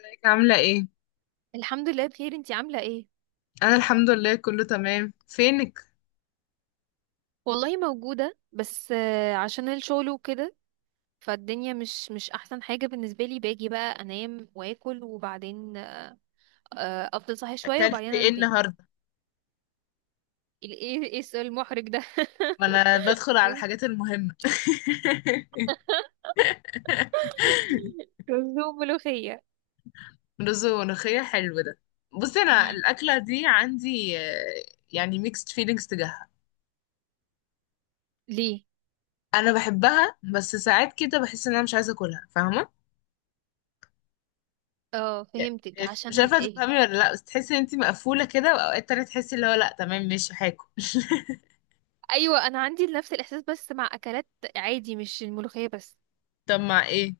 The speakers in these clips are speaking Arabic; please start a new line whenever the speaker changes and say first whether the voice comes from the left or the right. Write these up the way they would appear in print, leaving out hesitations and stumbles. left: ازيك عاملة ايه؟
right: الحمد لله، بخير. انتي عاملة ايه؟
left: أنا الحمد لله كله تمام. فينك؟
right: والله موجودة، بس عشان الشغل وكده. فالدنيا مش احسن حاجة بالنسبة لي. باجي بقى انام واكل، وبعدين افضل صاحي شوية
left: أكلت
right: وبعدين
left: ايه
right: انام تاني.
left: النهاردة؟
right: ايه السؤال المحرج ده
left: وأنا بدخل على
right: رز.
left: الحاجات المهمة.
right: رز وملوخية.
left: رز وملوخية، حلو ده. بصي أنا
right: مم.
left: الأكلة دي عندي يعني ميكست فيلينجز تجاهها.
right: ليه؟
left: أنا بحبها بس ساعات كده بحس إن أنا مش عايزة أكلها، فاهمة؟
right: اه، فهمتك.
left: مش
right: عشان
left: عارفة
right: ايه؟
left: تفهمي ولا لأ، بس تحسي إن انتي مقفولة كده، وأوقات تانية تحسي اللي هو لأ تمام ماشي هاكل.
right: ايوه، انا عندي نفس الاحساس بس مع اكلات عادي، مش الملوخية بس.
left: طب مع ايه؟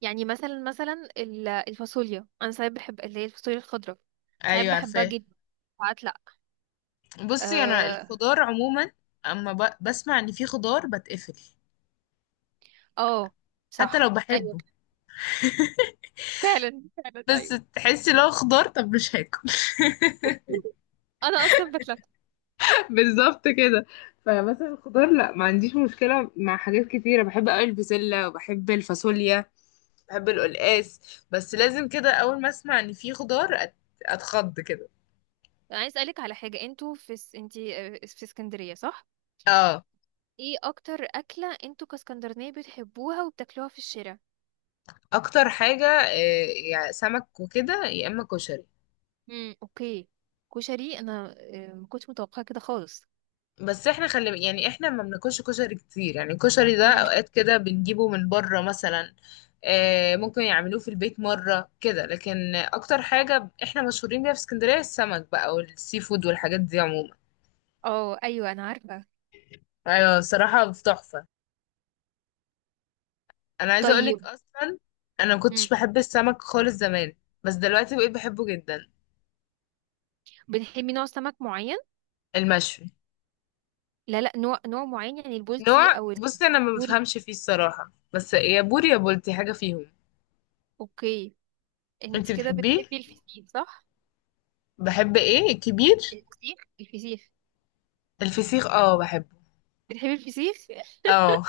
right: يعني مثلا الفاصوليا، انا ساعات بحب اللي هي الفاصوليا الخضراء. ساعات
left: أيوه
right: بحبها
left: عارفاه.
right: جدا، ساعات لا.
left: بصي انا
right: اه.
left: الخضار عموما اما بسمع ان في خضار بتقفل،
right: آه،
left: حتى
right: صح.
left: لو
right: ايوه.
left: بحبه.
right: فعلا فعلا،
left: بس
right: ايوه.
left: تحسي لو خضار طب مش هاكل.
right: انا اصلا بتلف.
left: بالظبط كده. فمثلا الخضار لا ما عنديش مشكلة، مع حاجات كتيرة بحب قوي، البسلة وبحب الفاصوليا، بحب القلقاس. بس لازم كده اول ما اسمع ان في خضار اتخض كده.
right: عايز اسالك على حاجه. انتوا في انتي، في اسكندريه، صح؟
left: اه
right: ايه اكتر اكله انتوا كاسكندرانيه بتحبوها وبتاكلوها في الشارع؟
left: اكتر حاجة يعني سمك وكده، يا اما كشري.
right: امم، اوكي. كشري؟ انا ما كنتش متوقعه كده خالص.
left: بس احنا خلي يعني احنا ما بناكلش كشري كتير، يعني الكشري ده
right: مم.
left: اوقات كده بنجيبه من بره مثلا. ممكن يعملوه في البيت مرة كده، لكن اكتر حاجة احنا مشهورين بيها في اسكندرية السمك بقى، والسي فود والحاجات دي عموما.
right: اه، ايوه، انا عارفه.
left: ايوه صراحة تحفة. انا عايزة اقولك
right: طيب.
left: اصلا انا ما كنتش
right: مم.
left: بحب السمك خالص زمان، بس دلوقتي بقيت بحبه جدا.
right: بتحبي نوع سمك معين؟
left: المشوي.
right: لا، لا، نوع معين، يعني البلطي
left: نوع،
right: او
left: بصي انا ما
right: البوري.
left: بفهمش فيه الصراحة، بس يا بوري يا بولتي حاجة فيهم.
right: اوكي. انت
left: انتي
right: كده
left: بتحبيه؟
right: بتحبي الفسيخ، صح؟
left: بحب ايه الكبير؟
right: الفسيخ، الفسيخ.
left: الفسيخ اه بحبه.
right: بتحبي الفسيخ؟
left: اه.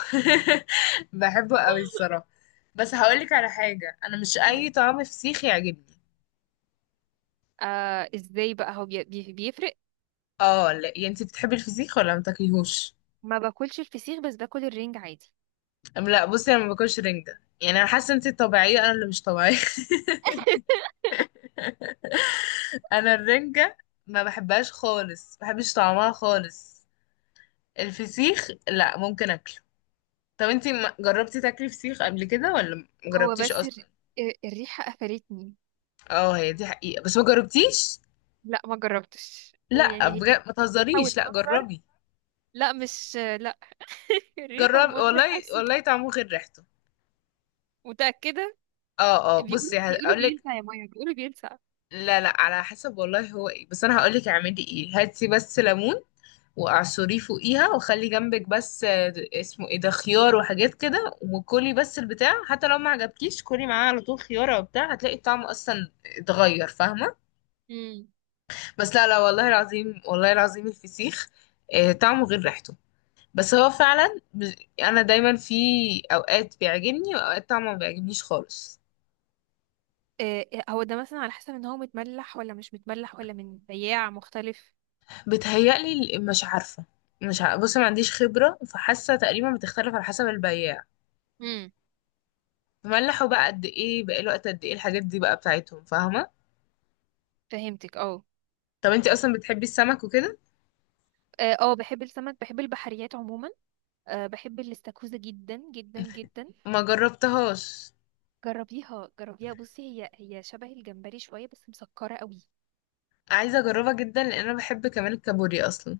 left: بحبه قوي الصراحة. بس هقولك على حاجة، انا مش اي طعم فسيخ يعجبني.
right: آه، ازاي بقى؟ هو بيفرق؟
left: اه لا، يعني انت بتحبي الفسيخ ولا ما تاكليهوش؟
right: ما باكلش الفسيخ، بس باكل الرنج عادي.
left: لا بصي انا ما باكلش رنجة، يعني انا حاسة انت طبيعية انا اللي مش طبيعية. انا الرنجة ما بحبهاش خالص، ما بحبش طعمها خالص. الفسيخ لا ممكن اكله. طب انت جربتي تاكلي فسيخ قبل كده ولا ما
right: هو
left: جربتيش
right: بس
left: اصلا؟
right: الريحة قفلتني.
left: اه هي دي حقيقة بس ما جربتيش.
right: لا، ما جربتش،
left: لا
right: ويعني هي.
left: بجد ما
right: او
left: تهزريش، لا
right: المنظر.
left: جربي.
right: لا، مش لا. الريحة
left: جربي،
right: والمنظر
left: والله
right: نفسه.
left: والله طعمه غير ريحته.
right: متأكدة؟
left: اه اه، بصي
right: بيقولوا
left: هقول لك.
right: بيلسع، يا مايا، بيقولوا بيلسع.
left: لا لا، على حسب والله، هو ايه، بس انا هقول لك اعملي ايه، هاتي بس ليمون واعصريه فوقيها، وخلي جنبك بس اسمه ايه ده، خيار وحاجات كده، وكلي بس البتاع حتى لو ما عجبكيش، كلي معاه على طول خيار او بتاع، هتلاقي الطعم اصلا اتغير، فاهمه؟
right: امم.
left: بس لا لا، والله العظيم والله العظيم الفسيخ طعمه غير ريحته. بس هو فعلا انا دايما في اوقات بيعجبني، واوقات طبعا ما بيعجبنيش خالص.
right: هو ده مثلا على حسب ان هو متملح ولا مش متملح، ولا من بياع مختلف.
left: بتهيألي مش عارفة. بص ما عنديش خبره، فحاسه تقريبا بتختلف على حسب البياع.
right: امم.
left: ملحوا بقى قد ايه، بقى له وقت قد ايه، الحاجات دي بقى بتاعتهم، فاهمه؟
right: فهمتك، اه.
left: طب انتي اصلا بتحبي السمك وكده؟
right: اه، بحب السمك، بحب البحريات عموما. أه، بحب الاستاكوزا جدا جدا جدا.
left: ما جربتهاش.
right: جربيها، جربيها. بصي، هي شبه الجمبري شوية، بس مسكرة قوي.
left: عايزه اجربها جدا لان انا بحب كمان الكابوريا اصلا.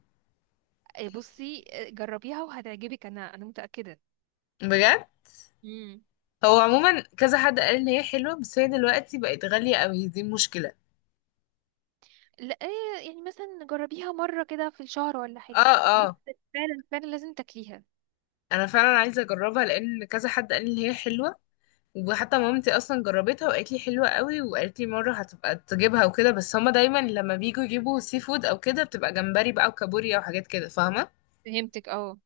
right: بصي، جربيها وهتعجبك، انا متأكدة.
left: بجد.
right: امم.
left: هو عموما كذا حد قال ان هي حلوه، بس هي دلوقتي بقت غاليه قوي، دي مشكله.
right: لا، إيه، يعني مثلا جربيها مرة كده في الشهر ولا حاجة.
left: اه.
right: بس.
left: اه
right: فعلا فعلا، لازم تاكليها.
left: انا فعلا عايزه اجربها لان كذا حد قال لي ان هي حلوه. وحتى مامتي اصلا جربتها وقالت لي حلوه قوي، وقالت لي مره هتبقى تجيبها وكده، بس هما دايما لما بيجوا يجيبوا سي فود او كده بتبقى جمبري بقى وكابوريا وحاجات كده، فاهمه؟
right: فهمتك، اه.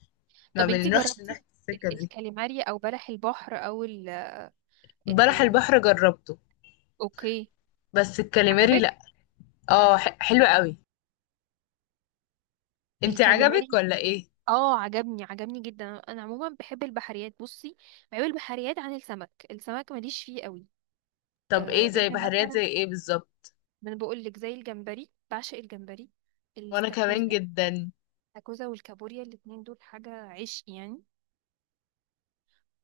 left: ما
right: طب انتي
left: بنروحش
right: جربتي
left: ناحيه السكه دي.
right: الكاليماري او بلح البحر، او ال ال
left: بلح
right: ال
left: البحر جربته.
right: اوكي.
left: بس الكاليماري
right: عجبك؟
left: لا. اه حلوه قوي. انت عجبك
right: الكاليماري؟
left: ولا ايه؟
right: اه، عجبني جدا. انا عموما بحب البحريات، بصي. بحب البحريات عن السمك. السمك ماليش فيه قوي.
left: طب
right: آه،
left: ايه زي
right: الا
left: بحريات
right: مثلا.
left: زي ايه بالظبط؟
right: ما انا بقول لك زي الجمبري، بعشق الجمبري.
left: وانا كمان
right: الاستاكوزا.
left: جدا.
right: الاستاكوزا والكابوريا، الاتنين دول حاجة عشق يعني.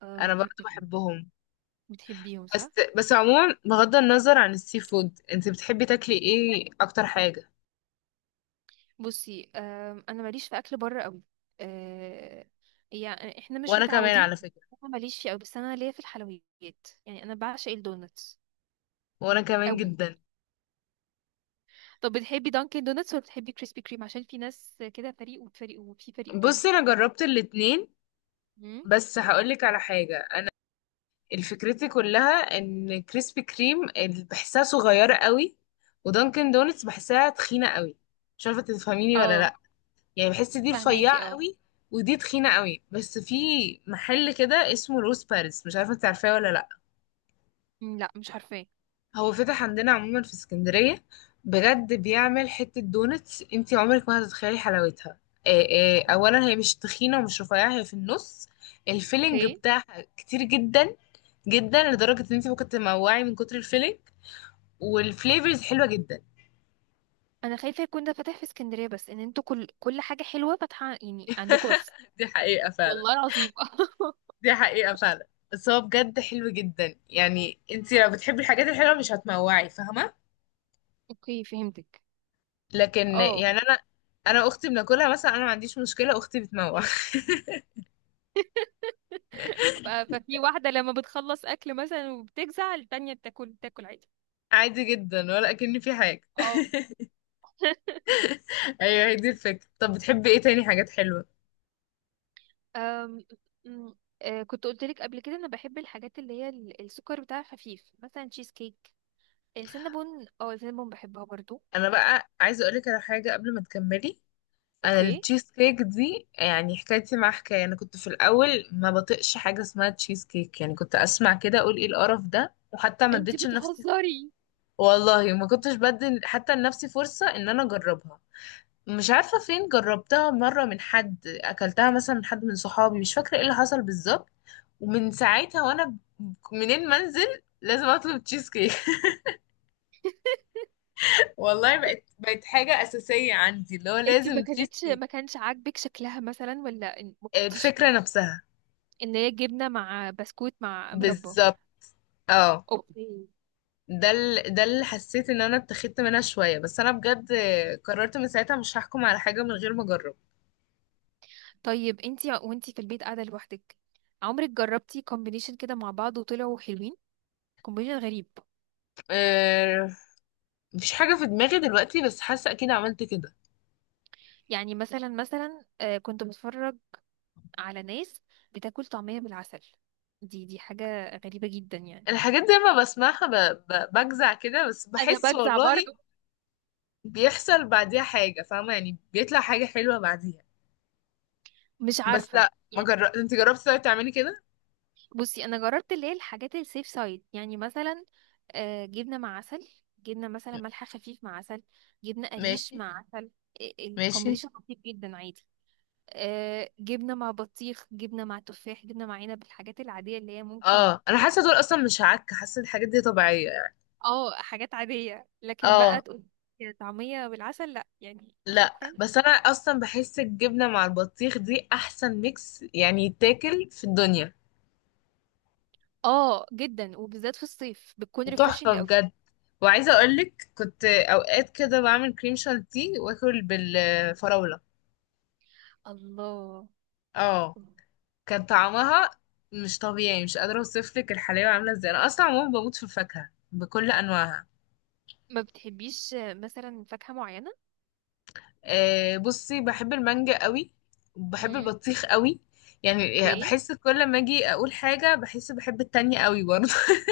right: آم،
left: انا
right: م-
left: برضو
right: م- م.
left: بحبهم.
right: بتحبيهم،
left: بس،
right: صح؟
left: عموما بغض النظر عن السي فود انت بتحبي تاكلي ايه اكتر حاجه؟
right: بصي، انا ماليش في اكل بره قوي. آه. يعني احنا مش
left: وانا كمان
right: متعودين.
left: على فكرة.
right: انا ماليش فيه قوي، بس انا ليا في الحلويات. يعني انا بعشق الدونتس
left: وانا كمان
right: قوي.
left: جدا.
right: طب بتحبي دانكن دونتس ولا بتحبي كريسبي كريم؟ عشان في ناس كده فريق وفريق، وفي فريق تاني.
left: بصي انا جربت الاتنين.
right: مم.
left: بس هقولك على حاجة، الفكرتي كلها ان كريسبي كريم بحسها صغيرة قوي. ودانكن دونتس بحسها تخينة قوي. مش عارفة تفهميني ولا
right: اه،
left: لا؟ يعني بحس دي
right: فهماكي،
left: رفيعة
right: اه.
left: قوي، ودي تخينة قوي. بس في محل كده اسمه روز باريس، مش عارفة انت عارفاه ولا لا.
right: مم، لا، مش عارفاه.
left: هو فتح عندنا عموما في اسكندرية. بجد بيعمل حتة دونتس انتي عمرك ما هتتخيلي حلاوتها. آه،
right: مم.
left: اولا هي مش تخينة ومش رفيعة، هي في النص. الفيلينج
right: اوكي.
left: بتاعها كتير جدا، جدا لدرجة ان انتي ممكن تموعي من كتر الفيلينج. والفليفرز حلوة جدا.
right: انا خايفه يكون ده فاتح في اسكندريه، بس ان انتوا كل حاجه حلوه فاتحه يعني عندكم بس.
left: دي حقيقة فعلا.
right: والله العظيم
left: دي حقيقة فعلا. بس هو بجد حلو جدا، يعني انتي لو بتحبي الحاجات الحلوة مش هتموعي، فاهمة؟
right: اوكي، فهمتك،
left: لكن
right: اه.
left: يعني انا، انا اختي بناكلها مثلا، انا ما عنديش مشكلة اختي بتموع.
right: ففي واحده لما بتخلص اكل مثلا، وبتجزع التانية بتاكل عادي.
left: عادي جدا ولا اكن في حاجه.
right: اه.
left: ايوه هي دي الفكره. طب بتحبي ايه تاني حاجات حلوه؟
right: أم... أم، آه، كنت قلت لك قبل كده انا بحب الحاجات اللي هي السكر بتاعها خفيف، مثلا تشيز كيك. السينابون بحبها برضو.
left: انا بقى عايزه اقولك على حاجه قبل ما تكملي. انا
right: اوكي.
left: التشيز كيك دي يعني حكايتي مع حكايه، انا كنت في الاول ما بطيقش حاجه اسمها تشيز كيك، يعني كنت اسمع كده اقول ايه القرف ده، وحتى ما
right: انتي
left: اديتش لنفسي،
right: بتهزري؟
left: والله ما كنتش بدي حتى لنفسي فرصه ان انا اجربها. مش عارفة فين جربتها مرة من حد، أكلتها مثلا من حد من صحابي، مش فاكرة ايه اللي حصل بالظبط. ومن ساعتها وأنا منين ما انزل لازم أطلب تشيز كيك. والله بقت حاجة أساسية عندي، اللي هو
right: انتي ما
left: لازم تشيز
right: كانتش
left: كيك.
right: ما كانش عاجبك شكلها مثلا، ولا ما كنتيش
left: الفكرة
right: فين؟
left: نفسها.
right: ان هي جبنه مع بسكوت مع مربى.
left: بالظبط. اه.
right: اوكي.
left: ده ده اللي حسيت ان انا اتخذت منها شوية، بس انا بجد قررت من ساعتها مش هحكم على حاجة من غير ما اجرب.
right: طيب انتي، وانتي في البيت قاعده لوحدك، عمرك جربتي كومبينيشن كده مع بعض وطلعوا حلوين؟ كومبينيشن غريب.
left: أه... مفيش حاجة في دماغي دلوقتي، بس حاسة اكيد عملت كده.
right: يعني مثلا كنت بتفرج على ناس بتاكل طعميه بالعسل. دي حاجه غريبه جدا يعني.
left: الحاجات دي لما بسمعها بجزع كده، بس
right: انا
left: بحس
right: بجزع
left: والله
right: برضو.
left: بيحصل بعديها حاجة، فاهمة؟ يعني بيطلع حاجة حلوة بعديها.
right: مش
left: بس
right: عارفه.
left: لا ما جربت، انت جربتي؟ طيب تعملي كده.
right: بصي، انا جربت اللي هي الحاجات السيف سايد، يعني مثلا جبنه مع عسل. جبنه مثلا ملح خفيف مع عسل. جبنه قريش
left: ماشي
right: مع عسل.
left: ماشي.
right: الكومبينيشن لطيف جدا، عادي. جبنه مع بطيخ، جبنه مع تفاح، جبنه مع عنب، الحاجات العاديه اللي هي ممكن.
left: اه انا حاسة دول اصلا مش عك، حاسة الحاجات دي طبيعية يعني.
right: اه، حاجات عاديه. لكن بقى
left: اه
right: تقول طعميه بالعسل، لا، يعني
left: لا
right: شكرا.
left: بس انا اصلا بحس الجبنة مع البطيخ دي احسن ميكس يعني يتاكل في الدنيا.
right: اه، جدا، وبالذات في الصيف بتكون
left: تحفة
right: ريفريشنج قوي.
left: بجد. وعايزة اقولك كنت اوقات كده بعمل كريم شانتيه واكل بالفراولة.
right: الله.
left: اه. كان طعمها مش طبيعي، مش قادرة اوصف لك الحلاوة عاملة ازاي، انا اصلا عموما بموت في الفاكهة بكل انواعها.
right: ما بتحبيش مثلا فاكهه معينه؟
left: أه بصي بحب المانجا قوي، وبحب
right: امم.
left: البطيخ قوي. يعني
right: اوكي.
left: بحس كل ما اجي اقول حاجة بحس بحب التانية قوي برضه.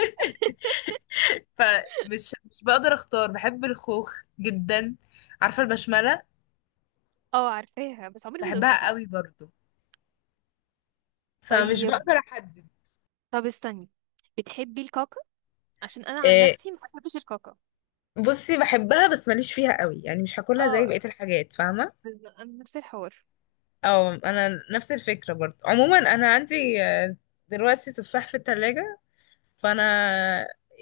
left: فمش مش بقدر اختار، بحب الخوخ جدا. عارفة البشملة؟
right: اه، عارفاها بس عمري ما
left: بحبها
right: دقتها.
left: قوي برضه، فمش
right: طيب.
left: بقدر احدد.
right: طب استني. بتحبي الكاكا؟ عشان انا عن
left: أه
right: نفسي ما بحبش الكاكا.
left: بصي بحبها بس ماليش فيها قوي، يعني مش هاكلها زي بقية
right: اه.
left: الحاجات، فاهمة؟
right: انا نفس الحوار.
left: اه انا نفس الفكره برضه. عموما انا عندي دلوقتي تفاح في التلاجة، فانا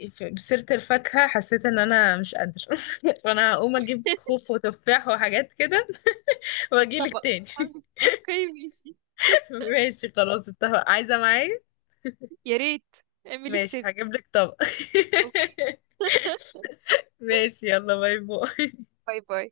left: بسيره الفاكهه حسيت ان انا مش قادره. فانا هقوم اجيب خوخ وتفاح وحاجات كده، واجيلك
right: طبق.
left: تاني.
right: اوكي، ماشي.
left: ماشي خلاص اتفق، عايزه معايا؟
right: يا ريت. اعملي
left: ماشي
right: حساب
left: هجيب لك طبق.
right: اوكي.
left: ماشي يلا باي باي.
right: باي باي.